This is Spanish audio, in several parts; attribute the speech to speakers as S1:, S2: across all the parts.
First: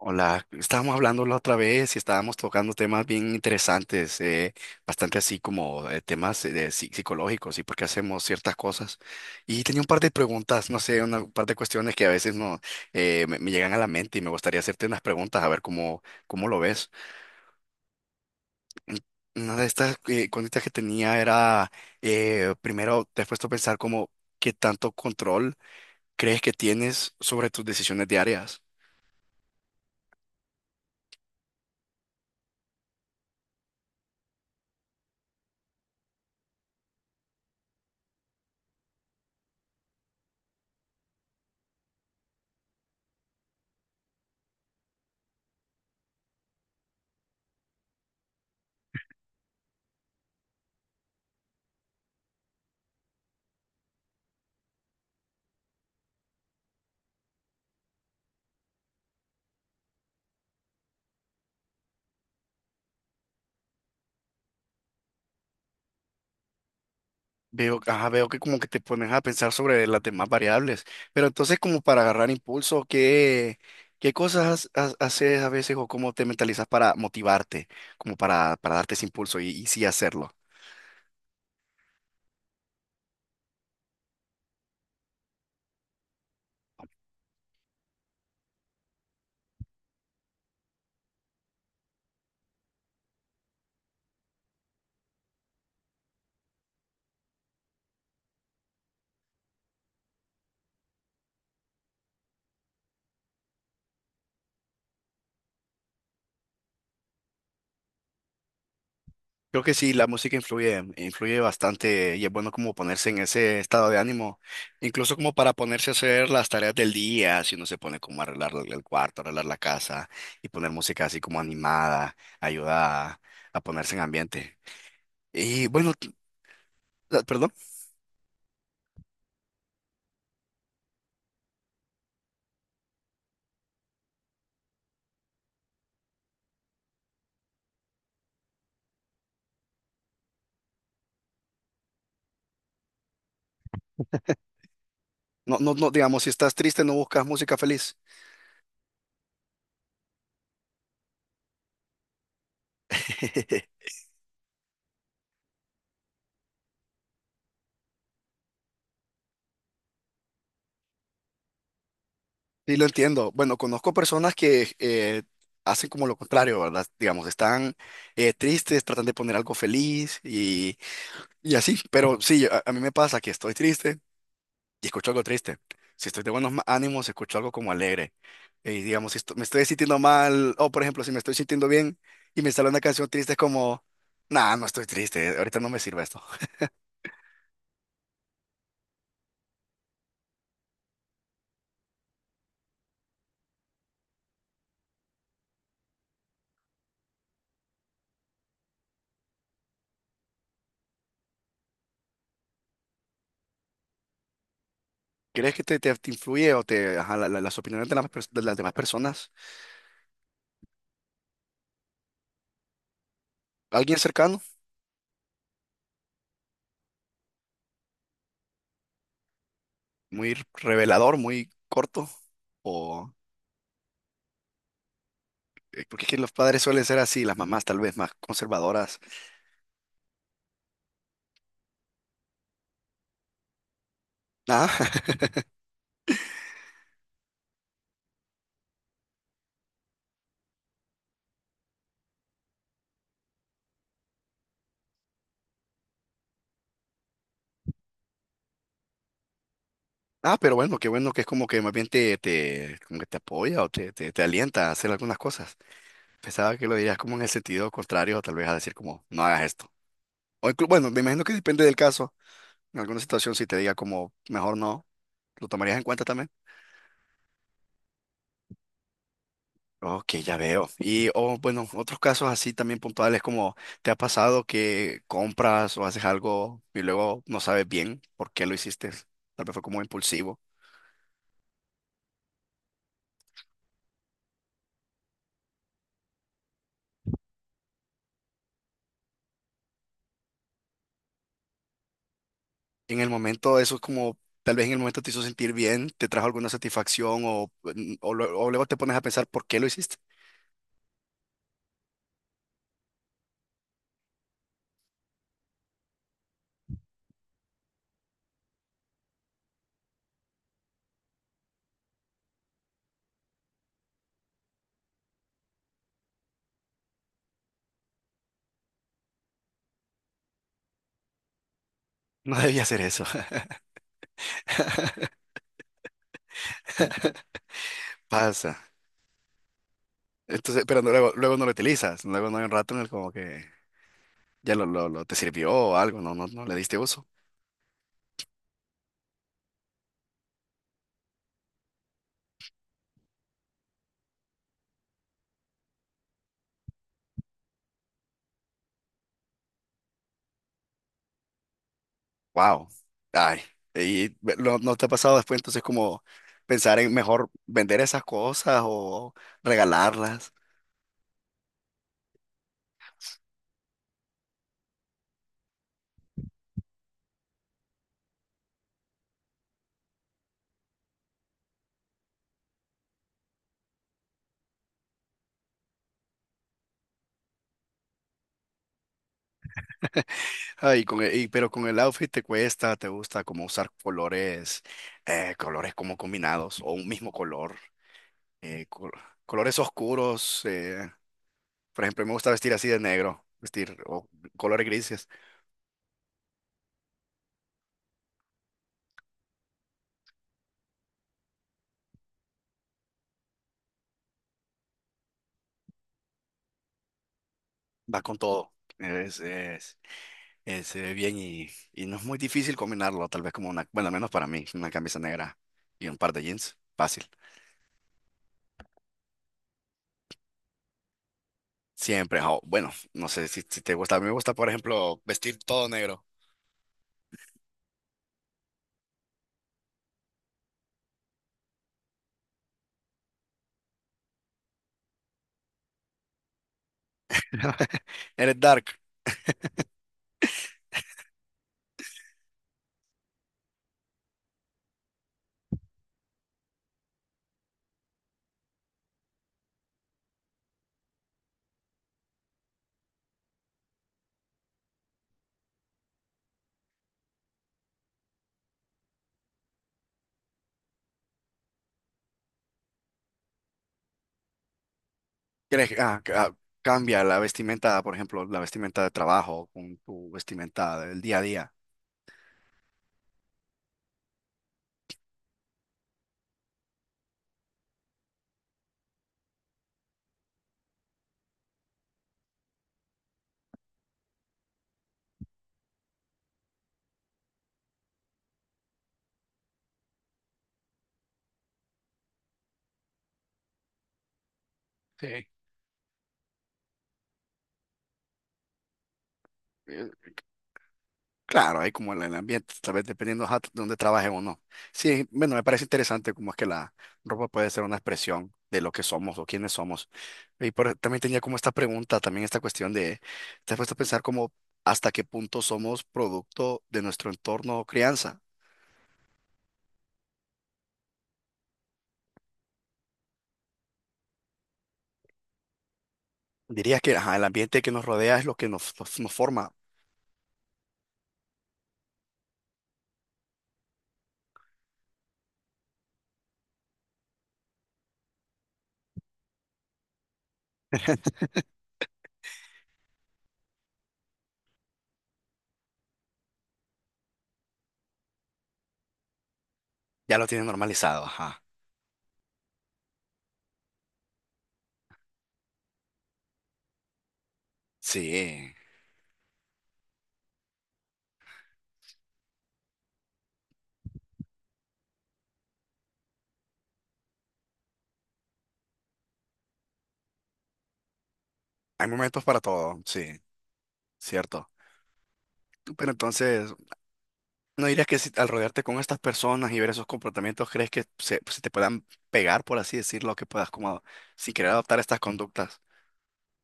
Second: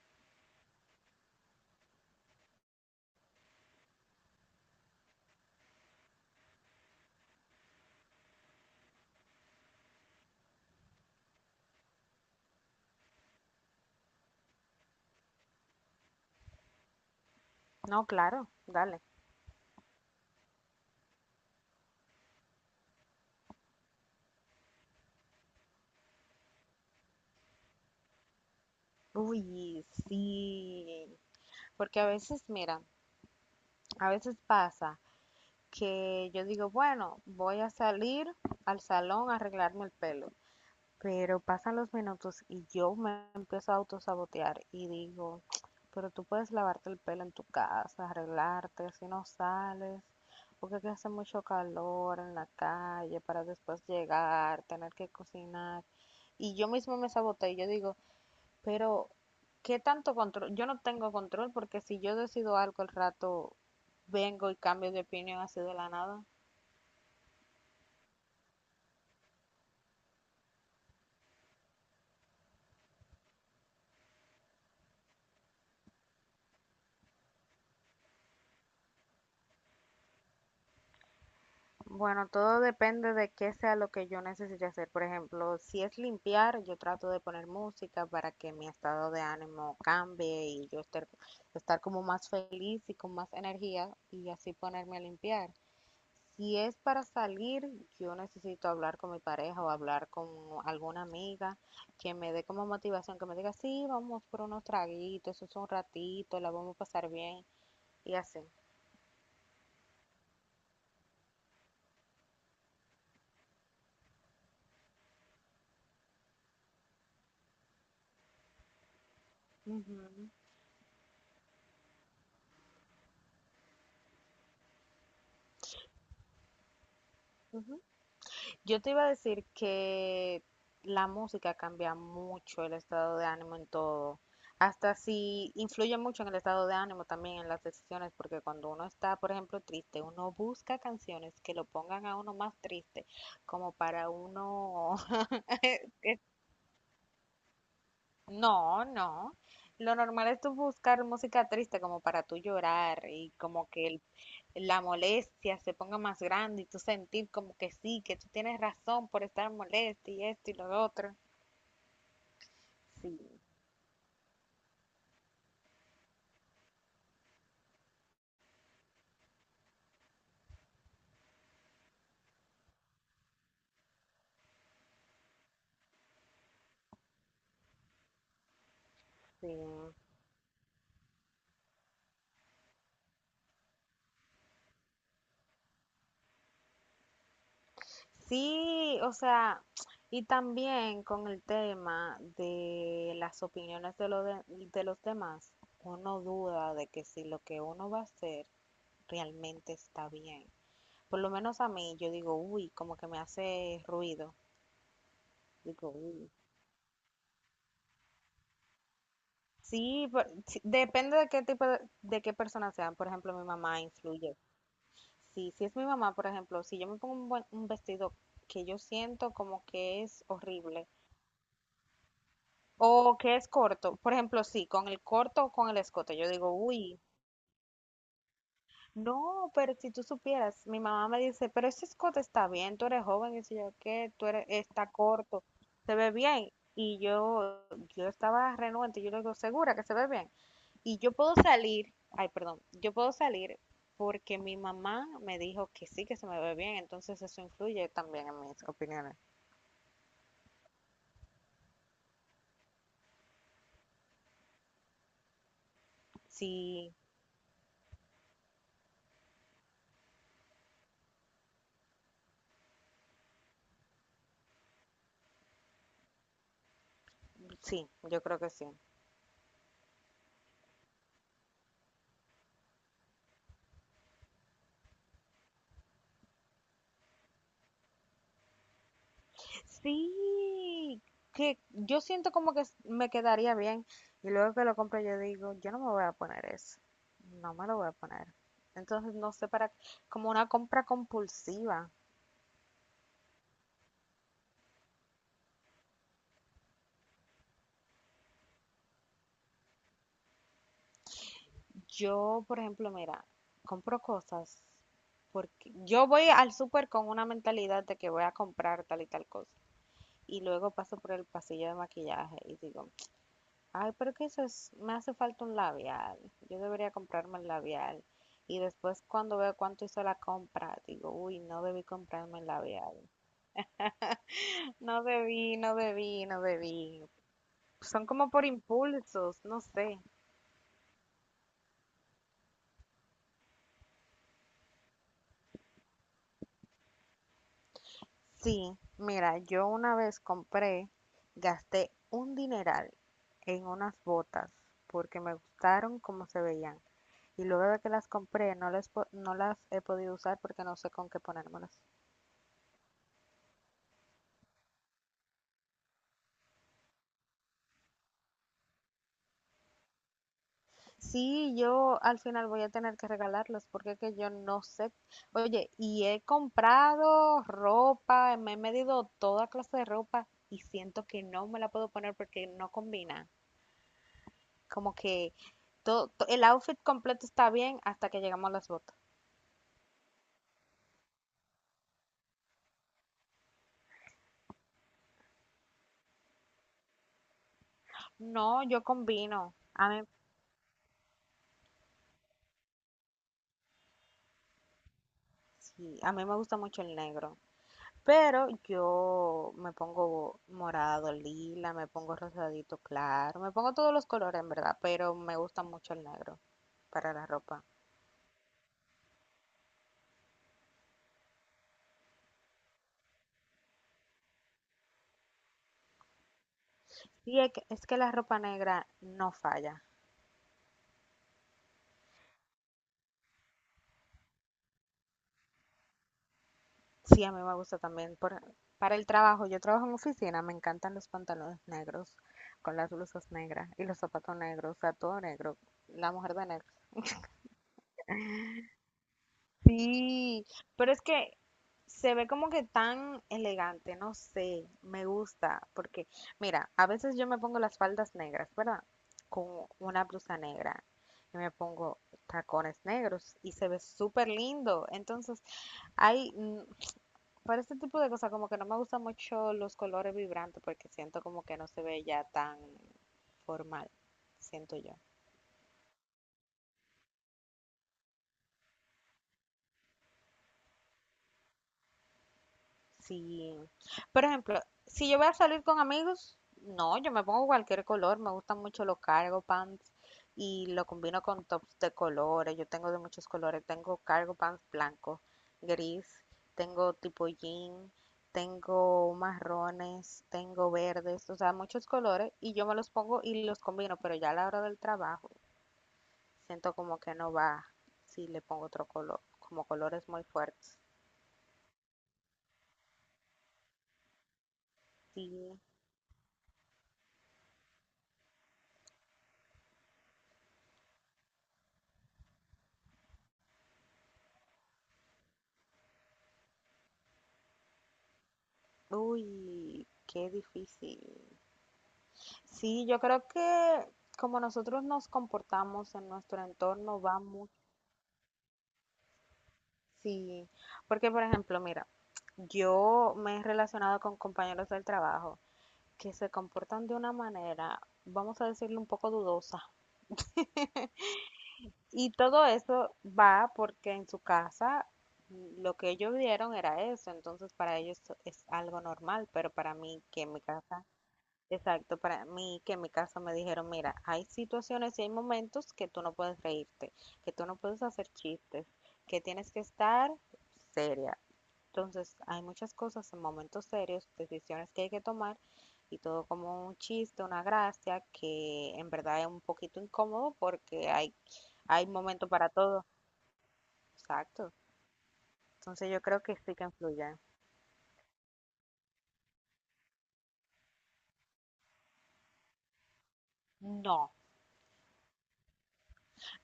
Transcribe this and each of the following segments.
S1: Hola, estábamos hablando la otra vez y estábamos tocando temas bien interesantes, bastante así como temas de psicológicos y por qué hacemos ciertas cosas. Y tenía un par de preguntas, no sé, un par de cuestiones que a veces no me llegan a la mente y me gustaría hacerte unas preguntas a ver cómo lo ves.
S2: No, claro,
S1: Mm,
S2: dale.
S1: una de estas cuentas que tenía era, primero, ¿te has puesto a pensar como qué tanto control crees que tienes sobre tus decisiones diarias?
S2: Uy, sí. Porque a veces, mira, a veces pasa que yo digo, bueno, voy a salir al salón a arreglarme el pelo. Pero pasan los minutos y yo me empiezo a autosabotear y digo, pero tú puedes lavarte el pelo en tu casa, arreglarte, si no sales, porque aquí hace mucho calor en la calle para después llegar, tener que cocinar. Y yo mismo me saboteé y yo digo, pero ¿qué tanto control? Yo no tengo control porque si yo decido algo, al rato vengo y cambio de opinión así de la nada.
S1: Veo, ajá, veo que como que te pones a pensar sobre las demás variables, pero entonces como para agarrar impulso, ¿qué cosas haces a veces o cómo te mentalizas para motivarte, como para darte ese impulso y sí hacerlo?
S2: Bueno, todo depende de qué sea lo que yo necesite hacer. Por ejemplo, si es limpiar, yo trato de poner música para que mi estado de ánimo cambie y yo estar, como más feliz y con más energía y así ponerme a limpiar. Si es para salir, yo necesito hablar con mi pareja o hablar con alguna amiga que me dé como motivación, que me diga, sí, vamos por unos traguitos, eso es un ratito, la vamos a pasar bien y así.
S1: Creo que sí, la música influye, influye bastante y es bueno como ponerse en ese estado de ánimo, incluso como para ponerse a hacer las tareas del día, si uno se pone como a arreglar el cuarto, arreglar la
S2: Ujú,
S1: casa y poner música así como animada, ayuda a ponerse en ambiente. Y bueno, perdón.
S2: ujú. Yo te iba a decir que la música cambia mucho el estado de ánimo en todo. Hasta si influye mucho en el estado de ánimo también en las decisiones, porque cuando uno está, por ejemplo, triste, uno busca canciones que lo pongan a uno más triste, como para uno...
S1: No, no, no, digamos, si estás triste, no buscas música feliz.
S2: No, no. Lo normal es tú buscar música triste como para tú llorar y como que la molestia se ponga más grande y tú sentir como que sí, que tú tienes razón por estar molesta y esto y lo otro.
S1: Sí, lo
S2: Sí,
S1: entiendo. Bueno, conozco personas que hacen como lo contrario, ¿verdad? Digamos, están tristes, tratan de poner algo feliz y así. Pero sí, a mí me pasa que estoy triste y escucho algo triste. Si estoy de buenos ánimos, escucho algo como alegre. Y digamos, si me
S2: sí.
S1: estoy sintiendo mal, o por ejemplo, si me estoy sintiendo bien y me sale una canción triste, es como, nah, no estoy triste, ahorita no me sirve esto.
S2: Sí, o sea, y también con el tema de las opiniones de los demás, uno duda de que si lo que uno va a hacer realmente está bien. Por lo menos a mí, yo digo, uy, como que me hace ruido.
S1: ¿Crees que
S2: Digo,
S1: te
S2: uy.
S1: influye o te, ajá, las opiniones de de las demás personas?
S2: Sí, sí, depende de qué tipo de qué persona sean. Por ejemplo, mi mamá
S1: ¿Alguien
S2: influye.
S1: cercano?
S2: Sí, si es mi mamá, por ejemplo, si yo me pongo un vestido que yo siento como que es
S1: ¿Muy
S2: horrible,
S1: revelador, muy corto? ¿O
S2: o que es corto. Por ejemplo, sí, con el corto o con el
S1: porque es
S2: escote.
S1: que
S2: Yo
S1: los
S2: digo,
S1: padres suelen ser
S2: uy,
S1: así, las mamás tal vez más conservadoras?
S2: no, pero si tú supieras, mi mamá me dice, pero ese escote está bien, tú eres joven. Y si yo, ¿qué? Tú eres,
S1: Ah,
S2: está corto, se ve bien. Y yo, yo estaba renuente, yo le digo, ¿segura que se ve bien? Y yo puedo salir, ay, perdón, yo puedo salir porque mi mamá me dijo que sí, que se me ve bien, entonces eso influye también en mis opiniones.
S1: ah, pero bueno, qué bueno que es como que más bien como que te apoya o te alienta a hacer algunas cosas. Pensaba que lo
S2: Sí,
S1: dirías como en el sentido contrario, tal vez a decir como, no hagas esto. O bueno, me imagino que depende del caso. En alguna situación, si te diga como, mejor no, ¿lo tomarías en cuenta también?
S2: sí, yo creo que sí.
S1: Ok, ya veo. Y, o bueno, otros casos así también puntuales como ¿te ha pasado que compras o haces algo y luego no sabes bien por qué lo hiciste? Tal vez fue como impulsivo.
S2: Sí, que yo siento como que me quedaría bien, y luego que lo compro yo digo, yo no me voy a poner eso, no me lo voy a poner. Entonces, no sé, para, como una compra compulsiva.
S1: En el momento, eso es como, tal vez en el momento te hizo sentir bien, te trajo alguna satisfacción o, o luego te pones a pensar por qué lo hiciste.
S2: Yo, por ejemplo, mira, compro cosas porque yo voy al súper con una mentalidad de que voy a comprar tal y tal cosa, y luego paso por el pasillo de maquillaje y digo, ay, pero que eso es, me hace falta un labial. Yo debería comprarme el labial. Y después cuando veo cuánto hizo la compra, digo, uy, no debí
S1: No
S2: comprarme el
S1: debía hacer
S2: labial.
S1: eso.
S2: No debí, no debí, no debí. Son como por
S1: Pasa.
S2: impulsos, no sé.
S1: Entonces, pero luego, luego no lo utilizas. Luego no hay un rato en el como que ya te sirvió o algo, no, no, no le diste uso.
S2: Sí, mira, yo una vez compré, gasté un dineral en unas botas porque me gustaron cómo se veían. Y luego de que las compré, no las he podido usar porque no sé con qué ponérmelas.
S1: Wow. Ay, y ¿no te ha pasado después entonces como pensar en mejor vender esas cosas o regalarlas?
S2: Sí, yo al final voy a tener que regalarlos porque es que yo no sé. Oye, y he comprado ropa, me he medido toda clase de ropa y siento que no me la puedo poner porque no combina. Como que el outfit completo está bien hasta que llegamos a las botas.
S1: Ay, con pero con el outfit te cuesta, te gusta como usar colores, colores como combinados o un mismo color,
S2: No,
S1: eh,
S2: yo
S1: col-
S2: combino.
S1: colores
S2: A mí,
S1: oscuros. Por ejemplo, me gusta vestir así de negro, vestir o colores grises,
S2: sí, a mí me gusta mucho el negro, pero yo me pongo morado, lila, me pongo rosadito claro, me pongo todos los colores en verdad, pero me gusta mucho el negro para la ropa.
S1: va con todo. Es, es- se ve bien y no es muy difícil combinarlo, tal vez como una, bueno, al menos para mí, una camisa negra y un par de jeans, fácil.
S2: Y es que la ropa negra no falla.
S1: Siempre, jo, bueno, no sé si te gusta, a mí me gusta, por ejemplo, vestir todo negro.
S2: Sí, a mí me gusta también. Por, para el trabajo, yo trabajo en oficina, me encantan los pantalones negros, con las blusas negras y los zapatos negros, o sea, todo negro. La mujer de negro.
S1: Eres dark,
S2: Sí, pero es que se ve como que tan elegante, no sé, me gusta, porque mira, a veces yo me pongo las faldas negras, ¿verdad? Con una blusa negra y me pongo tacones negros y se ve súper lindo. Entonces, hay, para este tipo de cosas, como que no me gustan mucho los colores vibrantes porque siento como que no se ve ya tan formal, siento yo.
S1: ¿quieres cambia la vestimenta, por ejemplo, la vestimenta de trabajo con tu vestimenta del día a día?
S2: Sí. Por ejemplo, si yo voy a salir con amigos, no, yo me pongo cualquier color. Me gustan mucho los cargo pants y lo combino con tops de colores. Yo tengo de muchos colores. Tengo cargo pants blanco, gris, tengo tipo jean, tengo marrones, tengo verdes, o sea, muchos colores. Y yo me los pongo y los combino, pero ya a la hora del
S1: Sí.
S2: trabajo siento como que no va si le pongo otro color, como colores muy fuertes.
S1: Claro, hay como el ambiente, tal vez dependiendo ajá, de dónde trabaje o no. Sí, bueno, me
S2: Sí.
S1: parece interesante cómo es que la ropa puede ser una expresión de lo que somos o quiénes somos. Y también tenía como esta pregunta, también esta cuestión de, ¿te has puesto a pensar como hasta qué punto somos producto de nuestro entorno o crianza?
S2: Uy, qué difícil. Sí, yo creo que como nosotros nos comportamos en nuestro
S1: Dirías que
S2: entorno
S1: ajá,
S2: va
S1: el
S2: mucho.
S1: ambiente que nos rodea es lo que nos forma.
S2: Sí, porque por ejemplo, mira, yo me he relacionado con compañeros del trabajo que se comportan de una manera, vamos a decirle, un poco dudosa. Y todo eso va porque en su casa, lo que ellos vieron era eso, entonces para ellos es algo normal, pero para mí,
S1: Ya
S2: que
S1: lo
S2: en mi
S1: tienes
S2: casa...
S1: normalizado, ajá.
S2: Exacto, para mí, que en mi caso me dijeron, mira, hay situaciones y hay momentos que tú no puedes reírte, que tú no puedes hacer
S1: Sí,
S2: chistes, que tienes que estar seria. Entonces, hay muchas cosas en momentos serios, decisiones que hay que tomar, y todo como un chiste, una gracia, que en verdad es un poquito incómodo porque hay
S1: hay momentos
S2: momento
S1: para
S2: para
S1: todo,
S2: todo.
S1: sí, cierto.
S2: Exacto. Entonces,
S1: Pero
S2: yo creo que
S1: entonces,
S2: sí que influye.
S1: ¿no dirías que si al rodearte con estas personas y ver esos comportamientos, crees que se, pues, se te puedan pegar, por así decirlo, que puedas como
S2: No,
S1: si querer adoptar estas conductas?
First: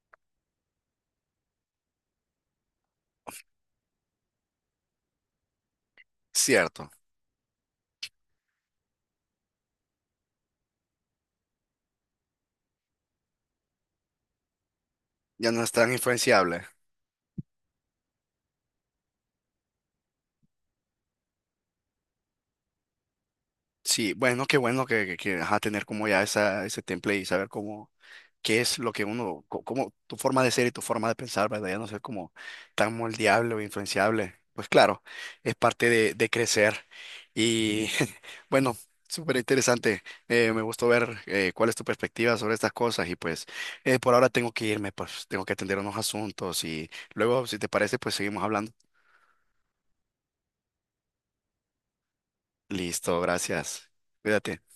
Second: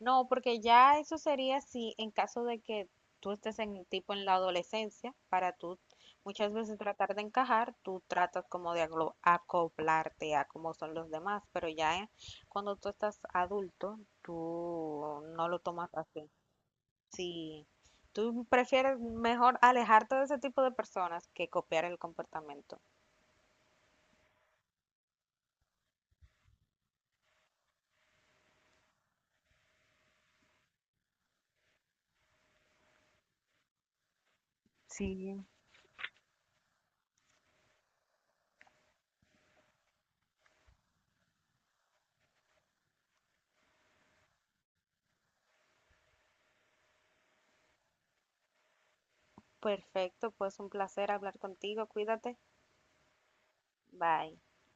S2: no, porque ya eso sería si en caso de que tú estés en tipo en la adolescencia, para tú muchas veces
S1: Cierto,
S2: tratar de encajar, tú tratas como de acoplarte a cómo son los demás, pero ya cuando tú estás adulto, tú no
S1: ya
S2: lo
S1: no es
S2: tomas
S1: tan
S2: así.
S1: influenciable.
S2: Sí, tú prefieres mejor alejarte de ese tipo de personas que copiar el comportamiento.
S1: Sí, bueno, qué bueno que, ajá, tener como ya esa, ese temple y saber cómo qué es lo que uno, cómo tu forma de ser y tu forma de pensar, ¿verdad? Ya no ser como tan moldeable o influenciable. Pues claro,
S2: Sí.
S1: es parte de crecer. Y bueno, súper interesante. Me gustó ver cuál es tu perspectiva sobre estas cosas. Y pues por ahora tengo que irme, pues tengo que atender unos asuntos. Y luego, si te parece, pues seguimos hablando.
S2: Perfecto, pues un placer hablar contigo, cuídate,
S1: Listo, gracias.
S2: bye.
S1: Cuídate.